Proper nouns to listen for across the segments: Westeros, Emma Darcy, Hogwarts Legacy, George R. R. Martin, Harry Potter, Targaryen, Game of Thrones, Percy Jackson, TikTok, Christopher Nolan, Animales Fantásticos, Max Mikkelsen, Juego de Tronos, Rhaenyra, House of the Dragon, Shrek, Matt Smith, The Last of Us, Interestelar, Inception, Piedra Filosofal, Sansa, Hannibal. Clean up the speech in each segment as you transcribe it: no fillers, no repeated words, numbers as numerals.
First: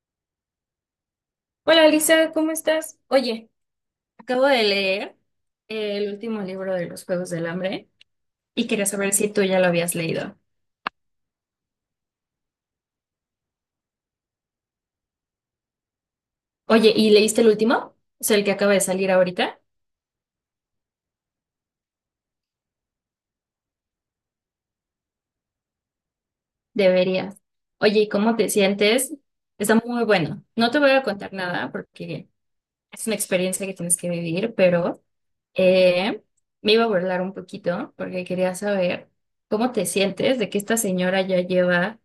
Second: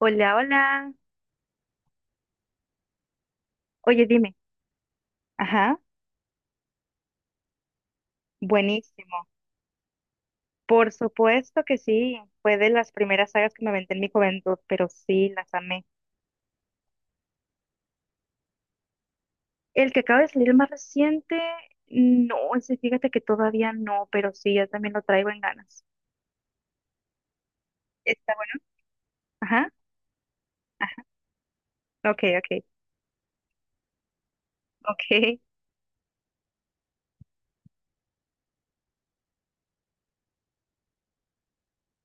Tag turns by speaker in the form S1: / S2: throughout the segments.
S1: Hola, hola.
S2: Hola Lisa, ¿cómo estás? Oye,
S1: Oye, dime.
S2: acabo de leer
S1: Ajá,
S2: el último libro de los Juegos del Hambre y quería saber
S1: buenísimo.
S2: si tú ya lo habías leído.
S1: Por supuesto que sí. Fue de las primeras sagas que me aventé en mi juventud, pero sí, las amé.
S2: Oye, ¿y leíste el último? O sea, el que acaba de salir ahorita.
S1: El que acaba de salir el más reciente, no, ese fíjate que todavía no, pero sí, ya también lo traigo en ganas.
S2: Deberías. Oye, ¿y
S1: Está
S2: cómo te
S1: bueno.
S2: sientes?
S1: Ajá,
S2: Está muy bueno. No te voy a contar nada
S1: ok,
S2: porque
S1: ok,
S2: es una experiencia que tienes que vivir, pero
S1: ok,
S2: eh, me iba a burlar un poquito porque quería saber cómo te sientes de que esta señora ya lleva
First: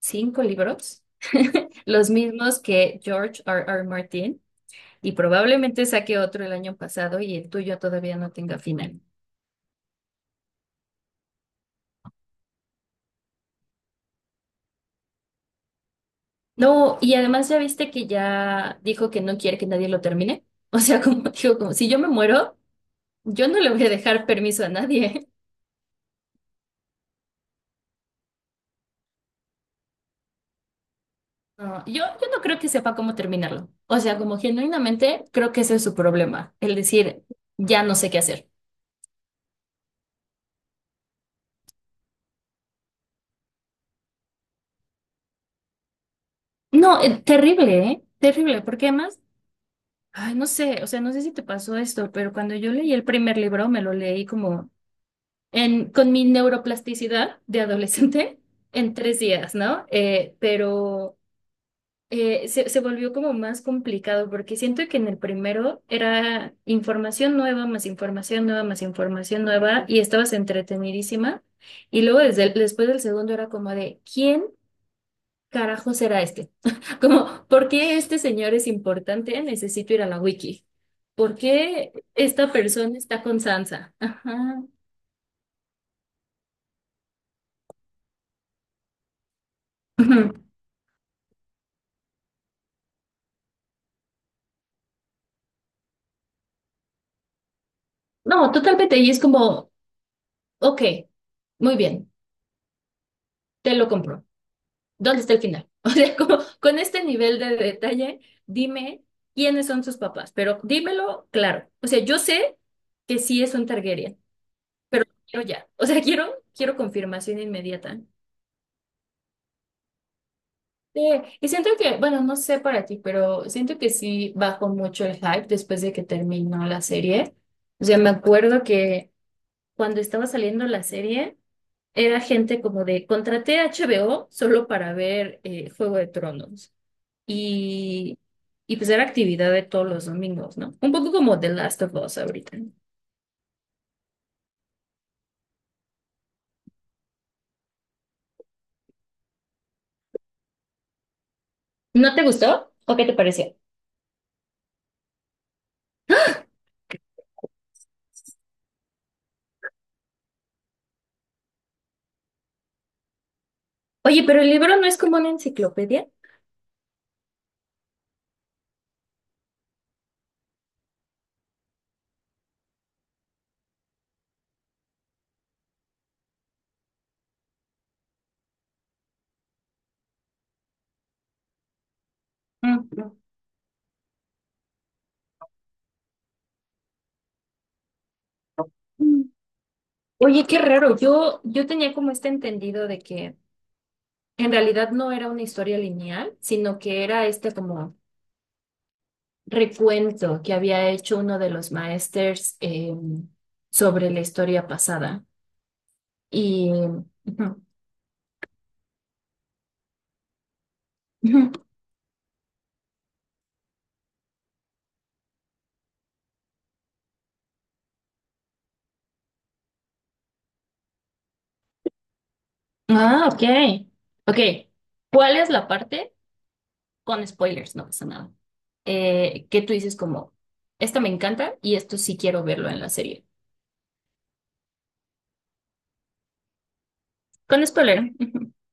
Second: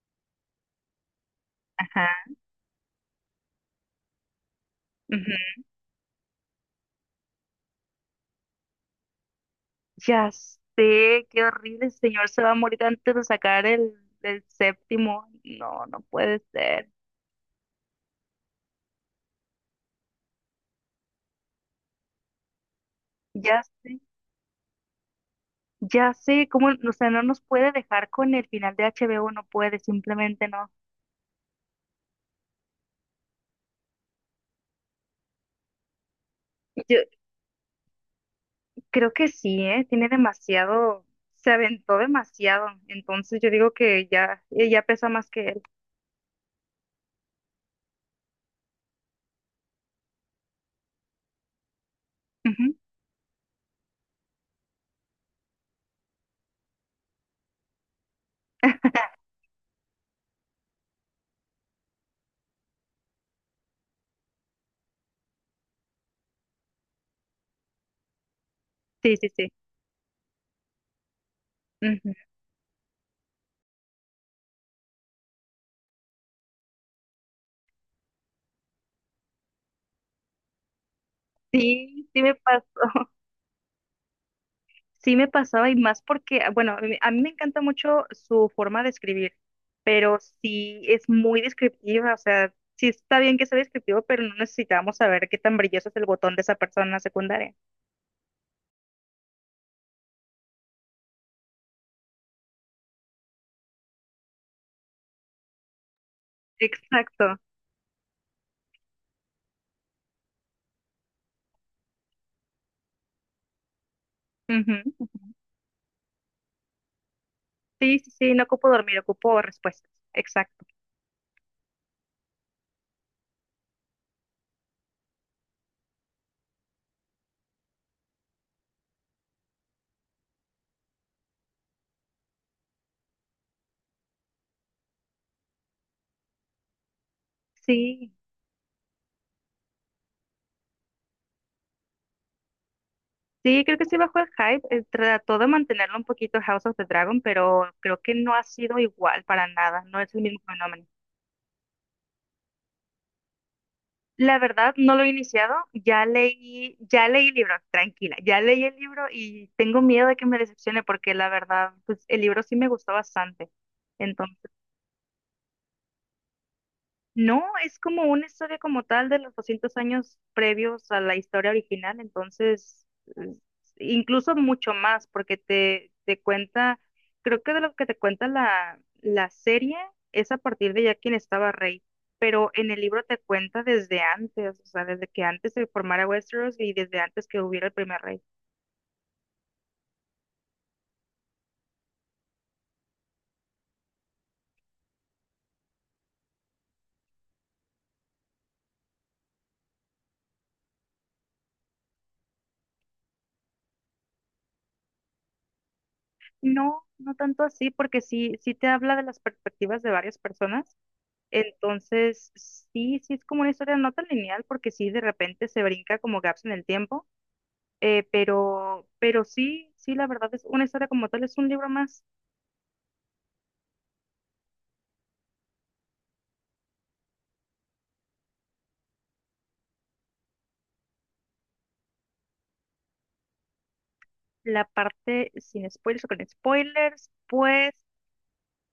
S2: cinco libros. Los
S1: ajá.
S2: mismos que George R. R. Martin y
S1: Ujú.
S2: probablemente saque otro el año pasado y el tuyo todavía no tenga final.
S1: Ya sé, qué horrible, el señor se va a morir antes de sacar el séptimo. No, no puede ser.
S2: No, y además ya viste que ya dijo que no quiere que nadie lo termine. O sea, como dijo, como si yo me muero, yo no
S1: Ya
S2: le voy a
S1: sé.
S2: dejar permiso a nadie.
S1: Ya sé, cómo, o sea, no nos puede dejar con el final de HBO, no puede, simplemente no.
S2: No, yo no creo que sepa cómo terminarlo. O sea, como genuinamente creo que ese es su problema, el
S1: Yo
S2: decir, ya no sé qué hacer.
S1: creo que sí, ¿eh? Tiene demasiado, se aventó demasiado, entonces yo digo que ya, ella pesa más que él.
S2: No, terrible, ¿eh? Terrible, porque además ay, no sé, o sea, no sé si te pasó esto, pero cuando
S1: Ujú,
S2: yo leí el primer libro, me lo leí como con mi neuroplasticidad de adolescente en tres días, ¿no? Pero se volvió como más complicado porque siento que en el primero era información nueva, más información nueva, más
S1: sí, sí,
S2: información
S1: sí.
S2: nueva y estabas entretenidísima. Y
S1: Ujú.
S2: luego después del segundo era como de, ¿quién carajo será este? Como, ¿por qué este señor es importante? Necesito ir a la wiki. ¿Por qué
S1: Sí, sí me
S2: esta
S1: pasó,
S2: persona está con Sansa? Ajá.
S1: sí me pasaba y más porque, ah, bueno, a mí me encanta mucho su forma de escribir, pero
S2: Ujú.
S1: sí es muy descriptiva, o sea, sí está bien que sea descriptivo, pero no necesitamos saber qué tan brilloso es el botón de esa persona secundaria.
S2: No, totalmente. Y es como, ok, muy bien, te lo compro. ¿Dónde está el final? O sea, como, con este
S1: Exacto.
S2: nivel de detalle, dime quiénes son sus papás, pero dímelo claro. O sea, yo sé que sí es un Targaryen, pero
S1: Ujú.
S2: quiero ya. O sea, quiero, quiero confirmación
S1: Sí,
S2: inmediata.
S1: sí, sí, no ocupo dormir, ocupo respuestas. Exacto.
S2: Sí, y siento que, bueno, no sé para ti, pero siento que sí bajó mucho el hype después de que terminó la serie. O sea, me acuerdo que cuando estaba saliendo la serie, era gente como de, contraté HBO solo para ver Juego de Tronos.
S1: Sí,
S2: Y, y pues era actividad de todos los domingos, ¿no? Un poco como The Last of Us ahorita.
S1: sí, creo que sí bajó el hype. Trató de mantenerlo un poquito House of the Dragon, pero creo que no ha sido igual para nada. No es el mismo fenómeno.
S2: ¿No te gustó? ¿O qué te pareció?
S1: La verdad, no lo he iniciado. Ya leí el libro, tranquila. Ya leí el libro y tengo miedo de que me decepcione porque la verdad, pues el libro sí me gustó bastante.
S2: Oye, pero el libro no es como una enciclopedia.
S1: No, es como una historia como tal de los 200 años previos a la historia original, entonces es- incluso mucho más, porque te cuenta, creo que de lo que te cuenta la serie es a partir de ya quien estaba rey, pero en el libro
S2: Mm.
S1: te cuenta desde antes, o sea, desde que antes se formara Westeros y desde antes que hubiera el primer rey.
S2: Mm. Oye, qué raro. Yo tenía como este entendido de que en realidad no era una historia lineal, sino que era este como recuento que había hecho uno de los maestros sobre la historia pasada. Y...
S1: No, no tanto
S2: ujú,
S1: así, porque sí, sí te habla de las perspectivas de varias personas.
S2: ujú.
S1: Entonces, sí, sí es como una historia no tan lineal porque sí de repente se brinca como gaps en el tiempo, pero sí, sí, la verdad es una historia como tal, es un libro más.
S2: Ah, ok. Ok. ¿Cuál es la parte? Con spoilers, no pasa nada. Que tú dices como, esta me encanta y esto sí quiero verlo en la serie.
S1: La parte sin spoilers o con spoilers,
S2: Con
S1: pues
S2: spoiler.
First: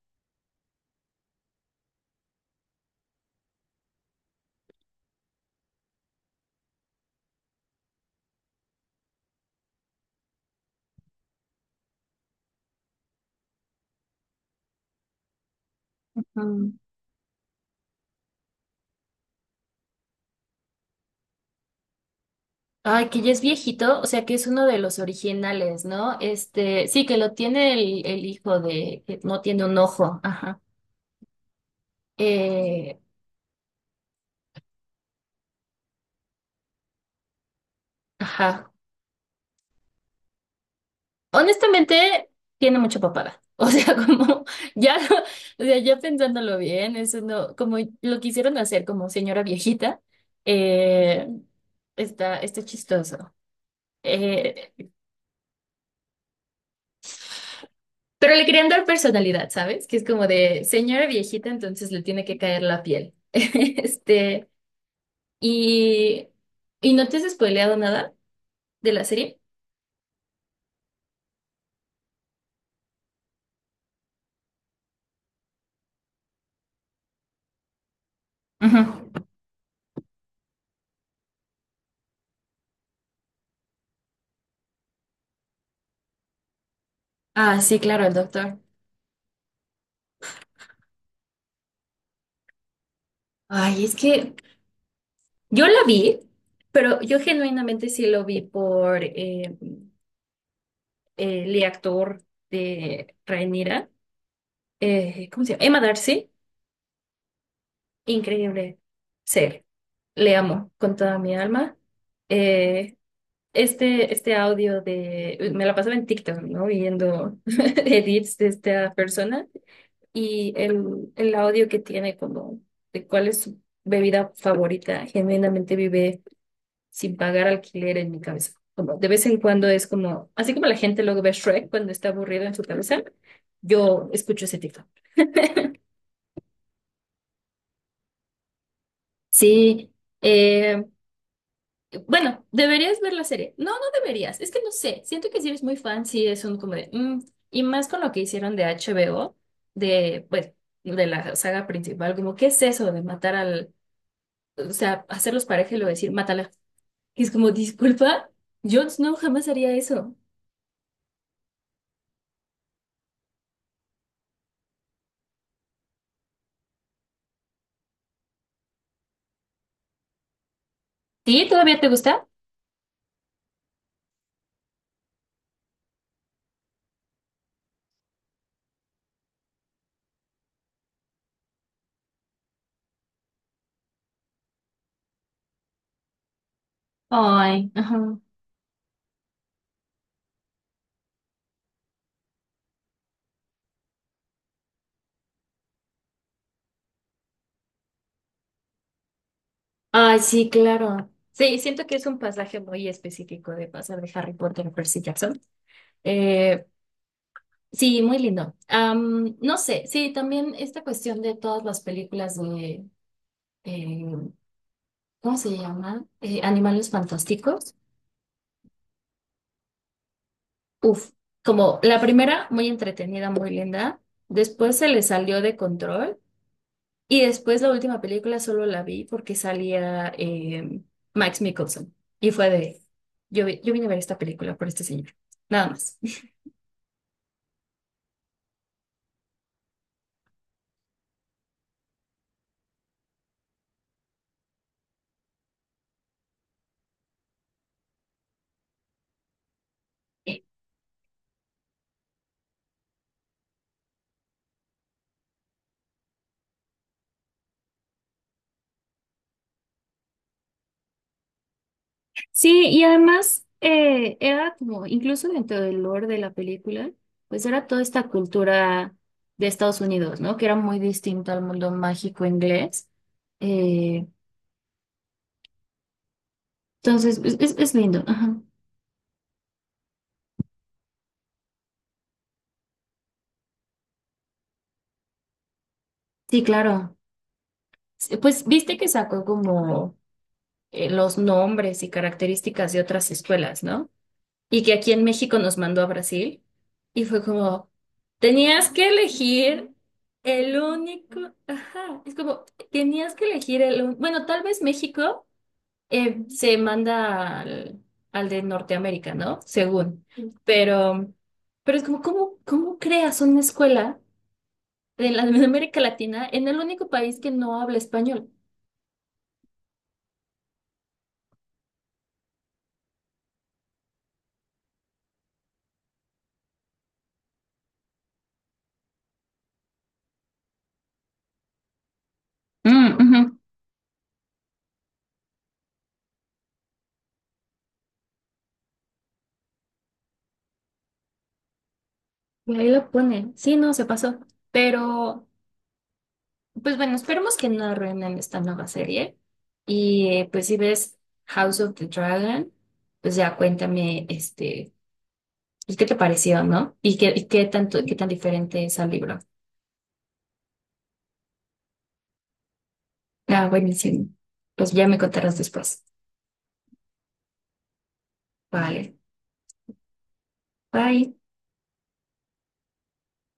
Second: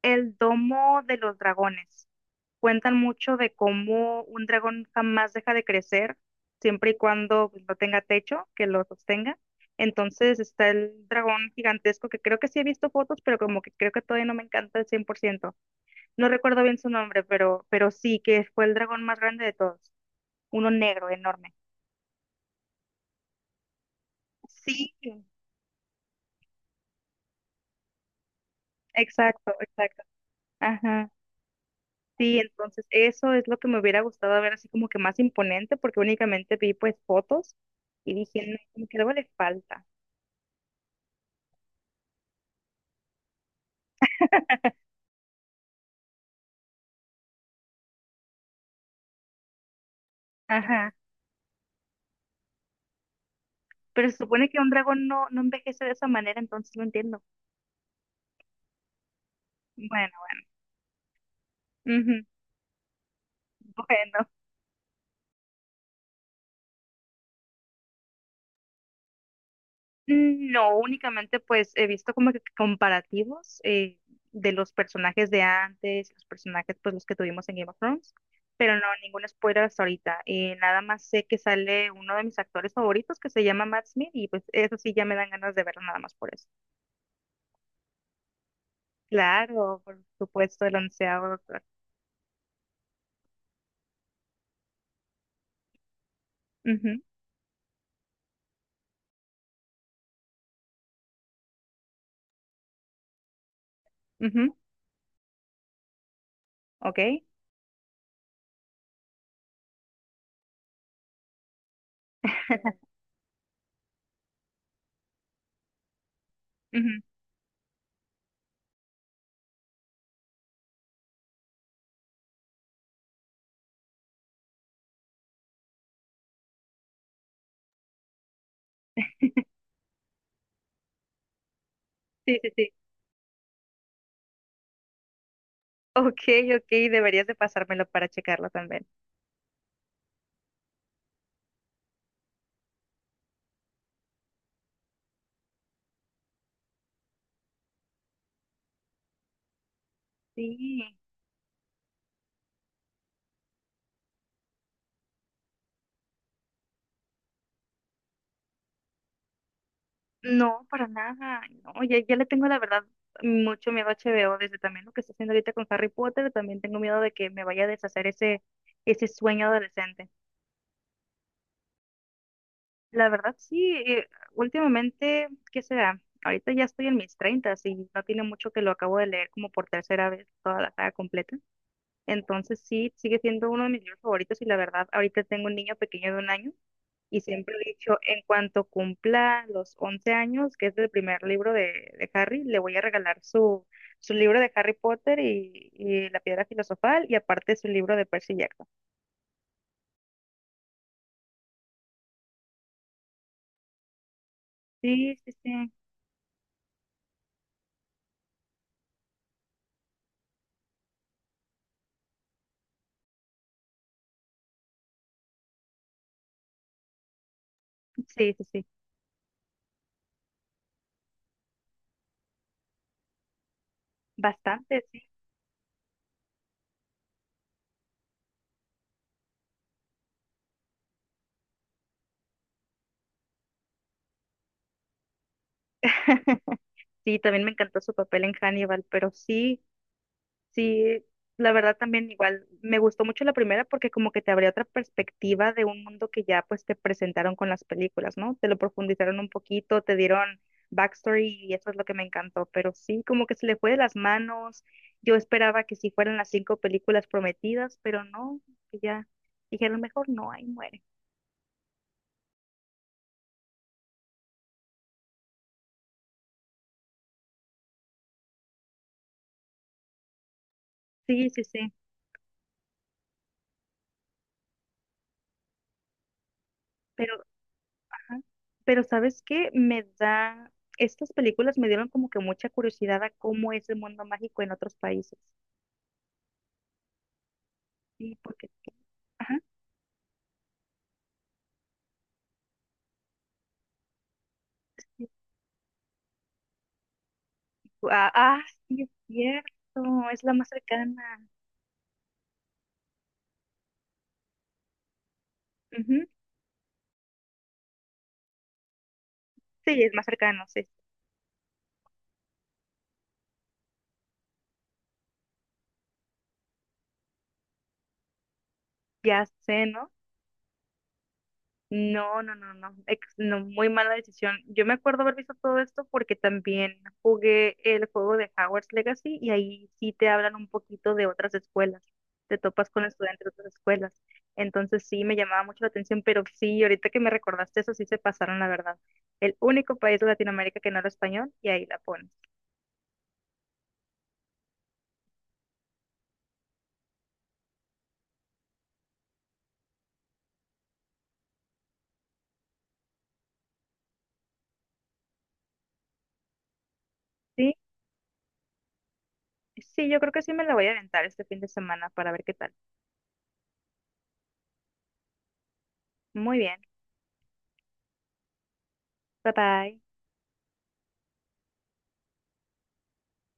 S1: el domo de los dragones. Cuentan mucho de cómo un dragón jamás deja de crecer, siempre y cuando pues, no tenga techo que lo sostenga. Entonces está el dragón gigantesco que creo que sí he visto fotos, pero como que creo que todavía no me encanta al 100%. No recuerdo
S2: Ujú.
S1: bien su nombre, pero sí, que fue el dragón más grande de todos. Uno negro, enorme.
S2: Ay, que ya es viejito, o sea que es uno de
S1: Sí,
S2: los originales, ¿no? Este, sí, que lo tiene el hijo de, que no
S1: exacto,
S2: tiene un
S1: exacto.
S2: ojo, ajá.
S1: Ajá. Sí, entonces
S2: Eh,
S1: eso es lo que me hubiera gustado ver así como que más imponente, porque únicamente vi pues fotos y dije, no,
S2: ajá.
S1: como que algo le falta.
S2: Honestamente, tiene mucha papada. O sea, como ya, o sea, ya pensándolo bien, eso no, como lo quisieron hacer como señora viejita,
S1: Ajá.
S2: eh, está, está chistoso.
S1: Pero se supone que un
S2: Eh,
S1: dragón no, no envejece de esa manera, entonces no entiendo.
S2: pero le querían dar personalidad, ¿sabes? Que es
S1: Bueno,
S2: como de señora viejita, entonces
S1: bueno.
S2: le
S1: Ujú.
S2: tiene que caer la piel.
S1: Bueno.
S2: Este. ¿Y, y no te has spoileado nada de la serie?
S1: No, únicamente pues he visto como que comparativos de los personajes de antes, los personajes pues los que tuvimos en Game of Thrones, pero no,
S2: Ujú.
S1: ningún spoiler hasta ahorita. Nada más sé que sale uno de mis actores favoritos que se llama Matt Smith y pues eso sí ya me dan ganas de verlo nada más por eso.
S2: Ah, sí, claro, el doctor.
S1: Claro, por supuesto, el onceavo doctor.
S2: Ay, es que yo la vi,
S1: Ujú,
S2: pero yo genuinamente sí lo vi por el actor de Rhaenyra,
S1: ujú,
S2: ¿cómo se llama? Emma Darcy.
S1: ok,
S2: Increíble ser. Le amo con toda mi alma. Eh, este audio de... Me la pasaba en TikTok, ¿no?
S1: ujú,
S2: Viendo edits de esta persona. Y el audio que tiene como de cuál es su bebida favorita, genuinamente vive sin pagar alquiler en mi cabeza. Como de vez en cuando es como, así como la gente luego ve Shrek cuando está
S1: sí,
S2: aburrido
S1: sí,
S2: en su
S1: sí.
S2: cabeza, yo escucho ese tipo.
S1: Ok, ok, deberías de pasármelo para checarlo también.
S2: Sí, eh, bueno, deberías ver la serie. No, no deberías, es que no sé, siento que si eres muy fan, sí es un como de, mm, y más con lo que hicieron de HBO, de, pues
S1: Sí.
S2: de la saga principal, como, ¿qué es eso de matar al o sea, hacerlos pareja y luego decir, mátala? Y es como, disculpa, yo no jamás haría eso.
S1: No, para nada. No, ya, ya le tengo la verdad mucho miedo a HBO, desde también lo que está haciendo ahorita con Harry Potter, también tengo miedo de que me vaya a deshacer ese sueño adolescente.
S2: ¿Sí? ¿Todavía te gusta?
S1: La verdad, sí, últimamente, ¿qué será? Ahorita ya estoy en mis treintas y no tiene mucho que lo acabo de leer como por tercera vez toda la saga completa. Entonces sí, sigue siendo uno de mis libros favoritos y la verdad, ahorita tengo un niño pequeño de 1 año. Y siempre he
S2: Ay,
S1: dicho,
S2: ajá.
S1: en cuanto cumpla los 11 años, que es el primer libro de Harry, le voy a regalar su libro de Harry Potter y la Piedra Filosofal y aparte su libro de Percy Jackson.
S2: Ay, sí, claro. Sí, siento que es un pasaje muy específico de pasar de Harry Potter a Percy
S1: Sí, sí,
S2: Jackson.
S1: sí,
S2: Eh, sí, muy lindo. Am, no sé, sí, también esta cuestión de todas las películas de, eh, ¿cómo se llama? Animales Fantásticos.
S1: sí, sí, sí,
S2: Uf, como la primera, muy entretenida, muy linda. Después
S1: bastante,
S2: se
S1: sí.
S2: le salió de control y después la última película solo la vi porque salía Max Mikkelsen. Y fue de, yo vine a ver esta película por este señor. Nada más.
S1: Sí, también me encantó su papel en Hannibal, pero sí, sí, la verdad también igual me gustó mucho la primera porque como que te abría otra perspectiva de un mundo que ya pues te presentaron con las películas, ¿no? Te lo profundizaron un poquito, te dieron backstory y eso es lo que me encantó, pero sí, como que se le fue de las manos. Yo esperaba que sí fueran las cinco películas prometidas, pero no, que ya dijeron mejor no, ahí muere.
S2: Sí, y además era como, incluso dentro del lore de la película, pues era toda esta cultura de Estados Unidos, ¿no? Que era muy
S1: Sí,
S2: distinta al
S1: sí,
S2: mundo
S1: sí,
S2: mágico inglés. Eh,
S1: pero,
S2: entonces, es lindo.
S1: ajá.
S2: Ajá.
S1: Pero ¿sabes qué? Me da, estas películas me dieron como que mucha curiosidad a cómo es el mundo mágico en otros países.
S2: Sí, claro.
S1: Sí,
S2: Sí, pues
S1: porque
S2: viste que sacó
S1: ajá.
S2: como los nombres y características de otras escuelas, ¿no? Y que aquí en
S1: Sí.
S2: México nos mandó a Brasil. Y fue como,
S1: Ah, ah,
S2: tenías
S1: sí,
S2: que
S1: es
S2: elegir
S1: cierto, es la más
S2: el
S1: cercana.
S2: único, ajá, es como, tenías que elegir bueno, tal vez México
S1: Ujú,
S2: se manda al de Norteamérica, ¿no?
S1: sí, es
S2: Según,
S1: más cercano, sí.
S2: pero, pero es como, ¿cómo, cómo creas una escuela de la de América Latina en el único país que no habla español?
S1: Ya sé, ¿no? No, no, no, no, no, muy mala decisión. Yo me acuerdo haber visto todo esto porque también jugué el juego de Hogwarts Legacy y ahí sí te hablan un poquito de otras escuelas. Te topas con
S2: Mm, ujú.
S1: estudiantes de otras escuelas. Entonces sí me llamaba mucho la atención, pero sí, ahorita que me recordaste eso, sí se pasaron, la verdad. El único país de Latinoamérica que no habla español y ahí la pones.
S2: Y ahí lo ponen, sí, no, se pasó, pero... Pues bueno, esperemos que no arruinen esta nueva serie. Y pues si ves House of the Dragon, pues ya cuéntame, este, pues, qué te pareció, ¿no? Y qué
S1: Sí.
S2: tanto, qué tan diferente es al libro.
S1: Sí, yo creo que sí me la voy a aventar este fin de semana para ver qué tal.
S2: Ah, buenísimo. Pues ya me contarás después.
S1: Muy bien.
S2: Vale.
S1: Bye bye.
S2: Bye.